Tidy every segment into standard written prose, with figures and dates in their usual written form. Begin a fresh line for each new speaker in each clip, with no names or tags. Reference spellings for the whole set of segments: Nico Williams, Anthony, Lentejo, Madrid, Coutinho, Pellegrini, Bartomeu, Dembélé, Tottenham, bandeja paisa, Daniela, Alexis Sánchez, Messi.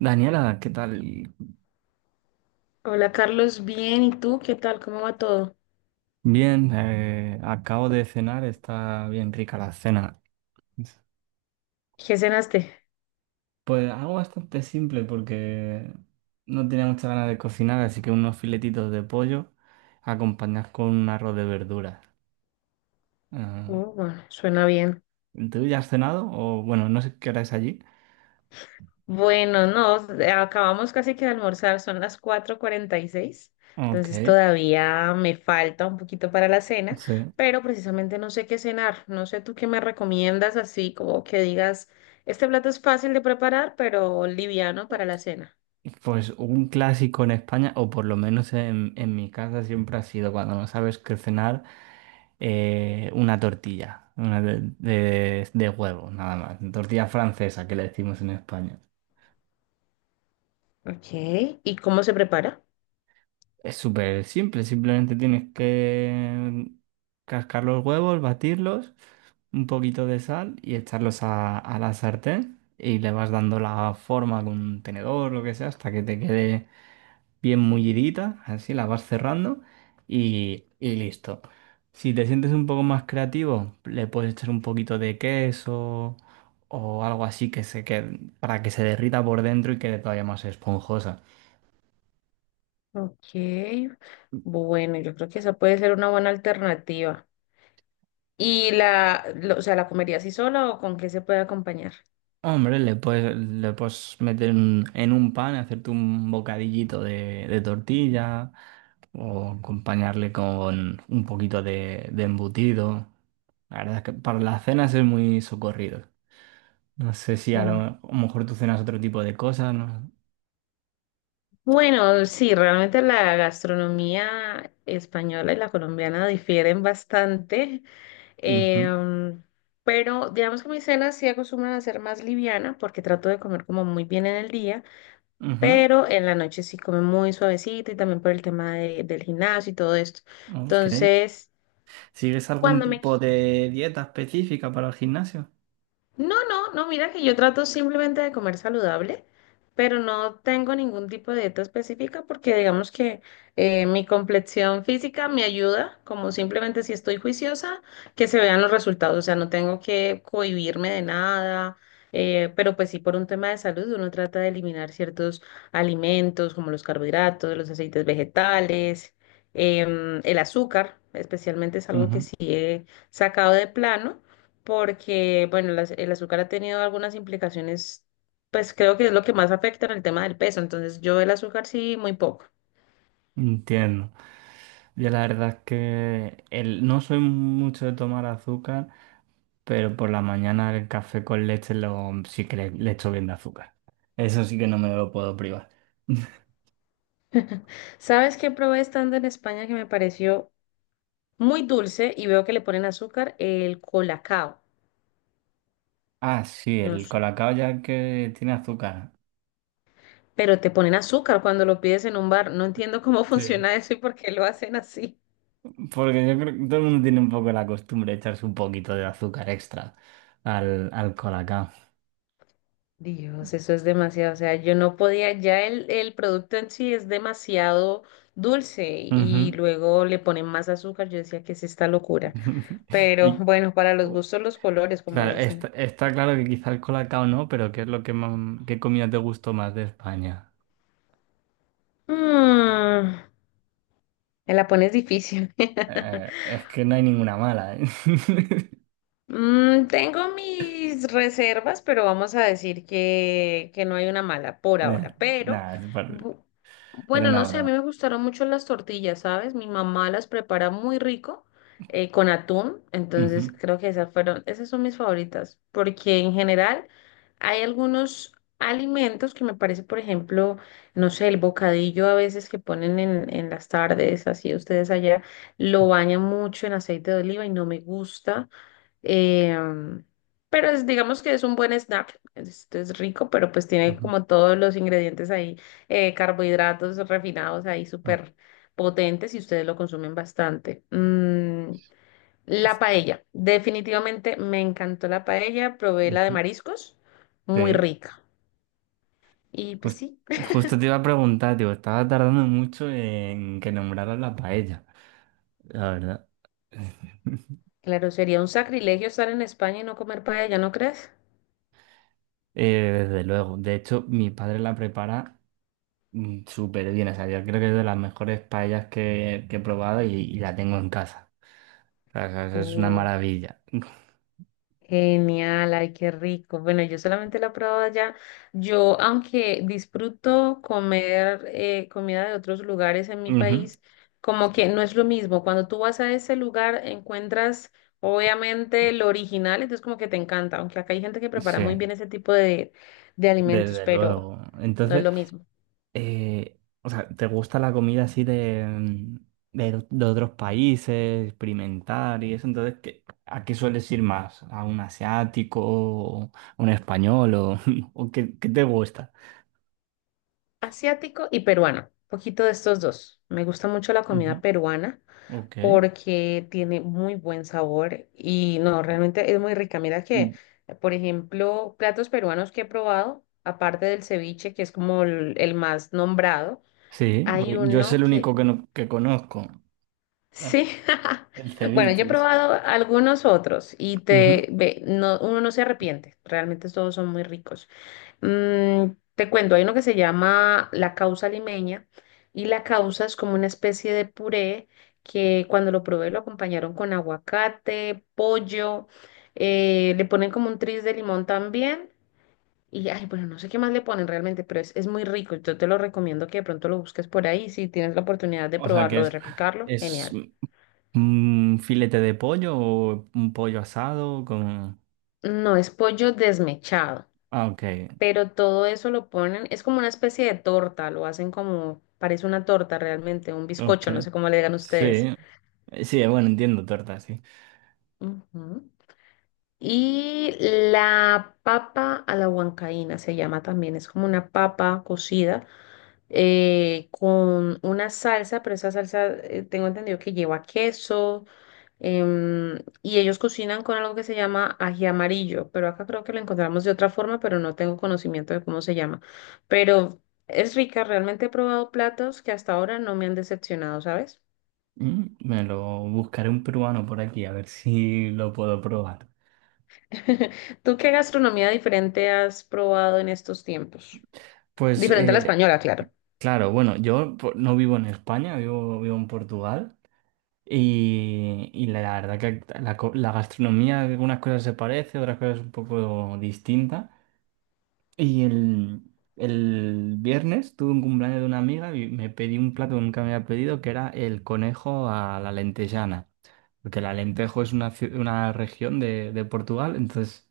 Daniela, ¿qué tal?
Hola Carlos, bien, ¿y tú qué tal? ¿Cómo va todo?
Bien, acabo de cenar, está bien rica la cena.
¿Qué cenaste?
Pues algo bastante simple porque no tenía muchas ganas de cocinar, así que unos filetitos de pollo acompañados con un arroz de verduras. Ah,
Oh, bueno, suena bien.
¿tú ya has cenado? O bueno, no sé qué hora es allí.
Bueno, no, acabamos casi que de almorzar, son las 4:46,
Ok,
entonces todavía me falta un poquito para la cena,
sí.
pero precisamente no sé qué cenar, no sé tú qué me recomiendas así, como que digas, este plato es fácil de preparar, pero liviano para la cena.
Pues un clásico en España, o por lo menos en mi casa siempre ha sido cuando no sabes qué cenar. Una tortilla, una de huevo, nada más. Tortilla francesa que le decimos en España.
Ok, ¿y cómo se prepara?
Es súper simple, simplemente tienes que cascar los huevos, batirlos, un poquito de sal y echarlos a la sartén y le vas dando la forma con un tenedor, lo que sea, hasta que te quede bien mullidita, así la vas cerrando y listo. Si te sientes un poco más creativo, le puedes echar un poquito de queso o algo así que se quede, para que se derrita por dentro y quede todavía más esponjosa.
Ok, bueno, yo creo que esa puede ser una buena alternativa. O sea, ¿la comería así sola o con qué se puede acompañar?
Hombre, le puedes meter en un pan, hacerte un bocadillito de tortilla o acompañarle con un poquito de embutido. La verdad es que para las cenas es muy socorrido. No sé si a lo,
Mm.
a lo mejor tú cenas otro tipo de cosas, ¿no?
Bueno, sí, realmente la gastronomía española y la colombiana difieren bastante,
Ujú,
em, pero digamos que mi cena sí acostumbran a ser más liviana porque trato de comer como muy bien en el día,
ujú,
pero en la noche sí come muy suavecito y también por el del gimnasio y todo esto.
ok.
Entonces,
¿Sigues algún
cuando me
tipo de dieta específica para el gimnasio?
no, no, no, mira que yo trato simplemente de comer saludable, pero no tengo ningún tipo de dieta específica porque digamos que mi complexión física me ayuda, como simplemente si estoy juiciosa, que se vean los resultados, o sea, no tengo que cohibirme de nada, pero pues sí por un tema de salud uno trata de eliminar ciertos alimentos como los carbohidratos, los aceites vegetales, el azúcar, especialmente es algo que
Ujú.
sí he sacado de plano porque, bueno, el azúcar ha tenido algunas implicaciones, pues creo que es lo que más afecta en el tema del peso, entonces yo el azúcar sí, muy poco.
Entiendo. Yo la verdad es que no soy mucho de tomar azúcar, pero por la mañana el café con leche lo, sí que le echo bien de azúcar. Eso sí que no me lo puedo privar.
¿Sabes qué probé estando en España que me pareció muy dulce y veo que le ponen azúcar? El colacao,
Ah, sí,
no
el
sé.
colacao ya que tiene azúcar.
Pero te ponen azúcar cuando lo pides en un bar. No entiendo cómo
Sí.
funciona eso y por qué lo hacen así.
Porque yo creo que todo el mundo tiene un poco la costumbre de echarse un poquito de azúcar extra al colacao.
Dios, eso es demasiado. O sea, yo no podía, ya el producto en sí es demasiado dulce y
Ujú.
luego le ponen más azúcar. Yo decía que es esta locura. Pero
Y
bueno, para los gustos, los colores, como
claro, está,
dicen.
está claro que quizá el colacao no, pero ¿qué es lo que más- ¿qué comida te gustó más de España?
Mm, me la pones difícil.
Es que no hay ninguna mala, ¿eh?
Mm, tengo mis reservas, pero vamos a decir que, no hay una mala por
Nah,
ahora. Pero,
nah,
bu-
era
bueno, no
una
sé, a
broma.
mí me gustaron mucho las tortillas, ¿sabes? Mi mamá las prepara muy rico con atún, entonces
Ujú,
creo que esas fueron, esas son mis favoritas, porque en general hay algunos alimentos que me parece, por ejemplo, no sé, el bocadillo a veces que ponen en las tardes, así ustedes allá, lo bañan mucho en aceite de oliva y no me gusta. Em, pero digamos que es un buen snack. Es rico, pero pues tiene
ujú,
como todos los ingredientes ahí, carbohidratos refinados ahí
ujú.
súper potentes y ustedes lo consumen bastante. Mm, la
Es-
paella. Definitivamente me encantó la paella. Probé la de
ujú.
mariscos. Muy
Sí.
rica. Y pues
Jus-
sí,
Justo te iba a preguntar, tío, estaba tardando mucho en que nombraras la paella, la verdad.
claro, sería un sacrilegio estar en España y no comer paella, ¿no crees?
Desde luego. De hecho, mi padre la prepara súper bien. O sea, yo creo que es de las mejores paellas que he probado y la tengo en casa. O sea, o es una maravilla.
Genial, ay, qué rico. Bueno, yo solamente la he probado allá. Yo, aunque disfruto comer comida de otros lugares en mi
Ujú.
país, como que
Sí,
no es lo mismo. Cuando tú vas a ese lugar, encuentras obviamente lo original, entonces como que te encanta, aunque acá hay gente que prepara
sí,
muy bien ese tipo de alimentos,
desde
pero
luego.
no es
Entonces,
lo mismo.
o sea, ¿te gusta la comida así de, de otros países, experimentar y eso? Entonces, ¿a qué sueles ir más? ¿A un asiático, o a un español o, o qué te gusta?
Asiático y peruano, poquito de estos dos. Me gusta mucho la comida
Ujú.
peruana
Ok.
porque tiene muy buen sabor y no, realmente es muy rica. Mira que, por ejemplo, platos peruanos que he probado, aparte del ceviche, que es como el más nombrado,
Sí,
hay
porque yo es
uno
el
que,
único que, no- que conozco, eh,
sí,
el
bueno, yo he
ceviche.
probado algunos otros y
Ujú.
te, ve, no, uno no se arrepiente, realmente todos son muy ricos. Mm, te cuento, hay uno que se llama la causa limeña y la causa es como una especie de puré que cuando lo probé lo acompañaron con aguacate, pollo, le ponen como un tris de limón también y ay, bueno, no sé qué más le ponen realmente, pero es muy rico. Yo te lo recomiendo que de pronto lo busques por ahí si tienes la oportunidad de
O sea que
probarlo, de replicarlo,
es
genial.
un filete de pollo o un pollo asado con...
No, es pollo desmechado.
Ah,
Pero todo eso lo ponen, es como una especie de torta, lo hacen como, parece una torta realmente, un
ok.
bizcocho, no sé cómo le digan
Sí,
ustedes.
sí, bueno, entiendo torta, sí.
Ujú. Y la papa a la huancaína se llama también, es como una papa cocida con una salsa, pero esa salsa tengo entendido que lleva queso. Em, y ellos cocinan con algo que se llama ají amarillo, pero acá creo que lo encontramos de otra forma, pero no tengo conocimiento de cómo se llama. Pero es rica, realmente he probado platos que hasta ahora no me han decepcionado, ¿sabes?
Mm, me lo buscaré un peruano por aquí a ver si lo puedo probar.
¿Tú qué gastronomía diferente has probado en estos tiempos?
Pues
Diferente a la española, claro.
claro, bueno, no vivo en España, vivo en Portugal. Y la verdad que la gastronomía, algunas cosas se parece, otras cosas un poco distinta. Y el viernes tuve un cumpleaños de una amiga y me pedí un plato que nunca me había pedido, que era el conejo a la lentejana. Porque la Lentejo es una, una región de Portugal, entonces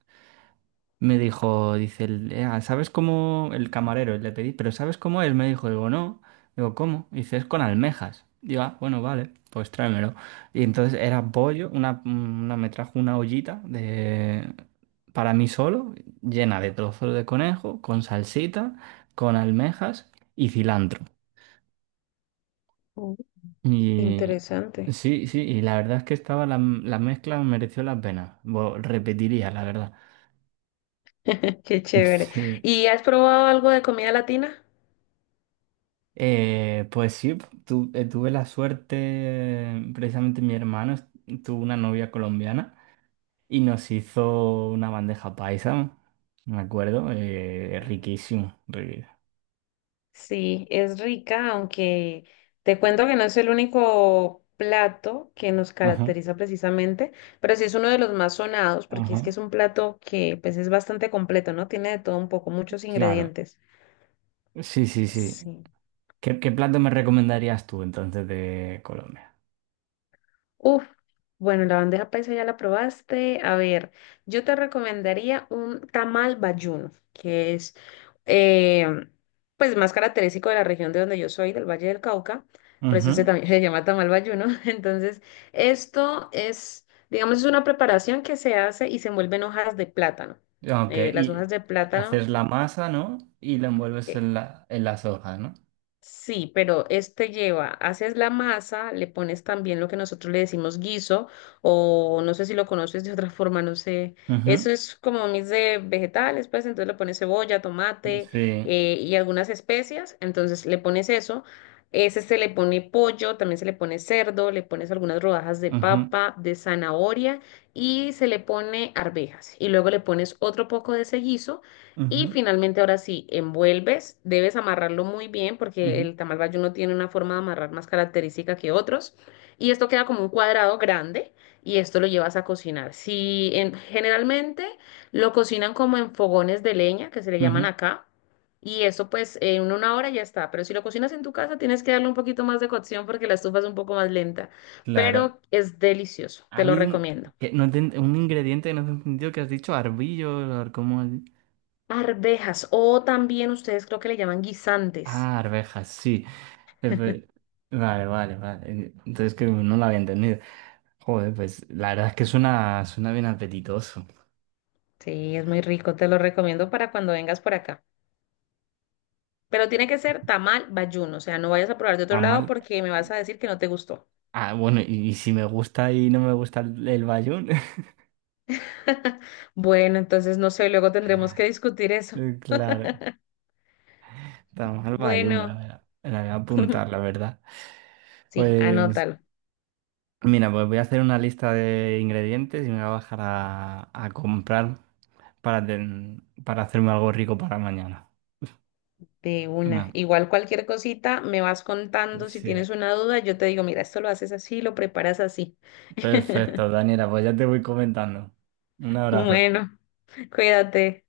me dijo, dice, ¿sabes cómo? El camarero le pedí, pero ¿sabes cómo es? Me dijo, digo, no. Digo, ¿cómo? Dice, es con almejas. Digo, ah, bueno, vale, pues tráemelo. Y entonces era pollo, me trajo una ollita de, para mí solo, llena de trozos de conejo, con salsita, con almejas y cilantro.
Mm,
Y
interesante.
sí, sí, y la verdad es que la mezcla mereció la pena. Repetiría, la verdad.
Qué chévere.
Sí.
¿Y has probado algo de comida latina?
Pues sí, tuve la suerte, precisamente tuvo una novia colombiana y nos hizo una bandeja paisa, me acuerdo, riquísimo.
Sí, es rica, aunque te cuento que no es el único plato que nos
Ajá,
caracteriza precisamente, pero sí es uno de los más sonados porque
ajá.
es que es un plato que pues es bastante completo, ¿no? Tiene de todo un poco, muchos
Claro,
ingredientes.
sí, sí, sí.
Sí.
¿Qué, qué plato me recomendarías tú entonces de Colombia?
Uf, bueno, la bandeja paisa ya la probaste. A ver, yo te recomendaría un tamal bayuno, que es eh, pues más característico de la región de donde yo soy, del Valle del Cauca. Por eso se
Ujú,
también se llama tamal bayuno. Entonces, esto es, digamos, es una preparación que se hace y se envuelve en hojas de plátano.
ok,
Las
y
hojas de
haces
plátano.
la masa, ¿no? Y la envuelves
eh,
en las hojas, ¿no?
Sí, pero este lleva, haces la masa, le pones también lo que nosotros le decimos guiso, o no sé si lo conoces de otra forma, no sé. Eso es como un mix de vegetales, pues entonces le pones cebolla,
Ujú,
tomate
sí.
y algunas especias, entonces le pones eso. Ese se le pone pollo, también se le pone cerdo, le pones algunas rodajas de
Ujú,
papa, de zanahoria y se le pone arvejas. Y luego le pones otro poco de ese guiso y
ujú,
finalmente, ahora sí, envuelves, debes amarrarlo muy bien porque
ujú,
el tamal bayuno tiene una forma de amarrar más característica que otros. Y esto queda como un cuadrado grande y esto lo llevas a cocinar. Si en- generalmente lo cocinan como en fogones de leña, que se le llaman
ujú.
acá, y eso pues en una hora ya está. Pero si lo cocinas en tu casa, tienes que darle un poquito más de cocción porque la estufa es un poco más lenta,
Claro,
pero es delicioso,
ha
te lo
habido un,
recomiendo.
que no te- un ingrediente que no te he entendido que has dicho, arbillo, ¿cómo? Es?
Arvejas o también ustedes creo que le llaman guisantes.
Ah, arvejas, sí. Eh, pe- Vale, vale, vale. Entonces que no lo había entendido. Joder, pues la verdad es que suena, suena bien apetitoso.
Sí, es muy rico, te lo recomiendo para cuando vengas por acá. Pero tiene que ser tamal bayuno, o sea, no vayas a probar de otro
Tan
lado
mal.
porque me vas a decir que no te gustó.
Ah, bueno, y si me gusta y no me gusta el bayún,
Bueno, entonces no sé, luego tendremos que discutir eso.
claro. Tan mal bayún,
Bueno,
voy a me la voy a apuntar, la verdad.
sí,
Pues
anótalo
mira, pues voy a hacer una lista de ingredientes y me voy a bajar a comprar. Para, para hacerme algo rico para mañana.
de una.
Ah,
Igual cualquier cosita me vas contando, si
sí,
tienes una duda, yo te digo, mira, esto lo haces así, lo preparas así.
perfecto, Daniela, pues ya te voy comentando. Un abrazo.
Bueno, cuídate.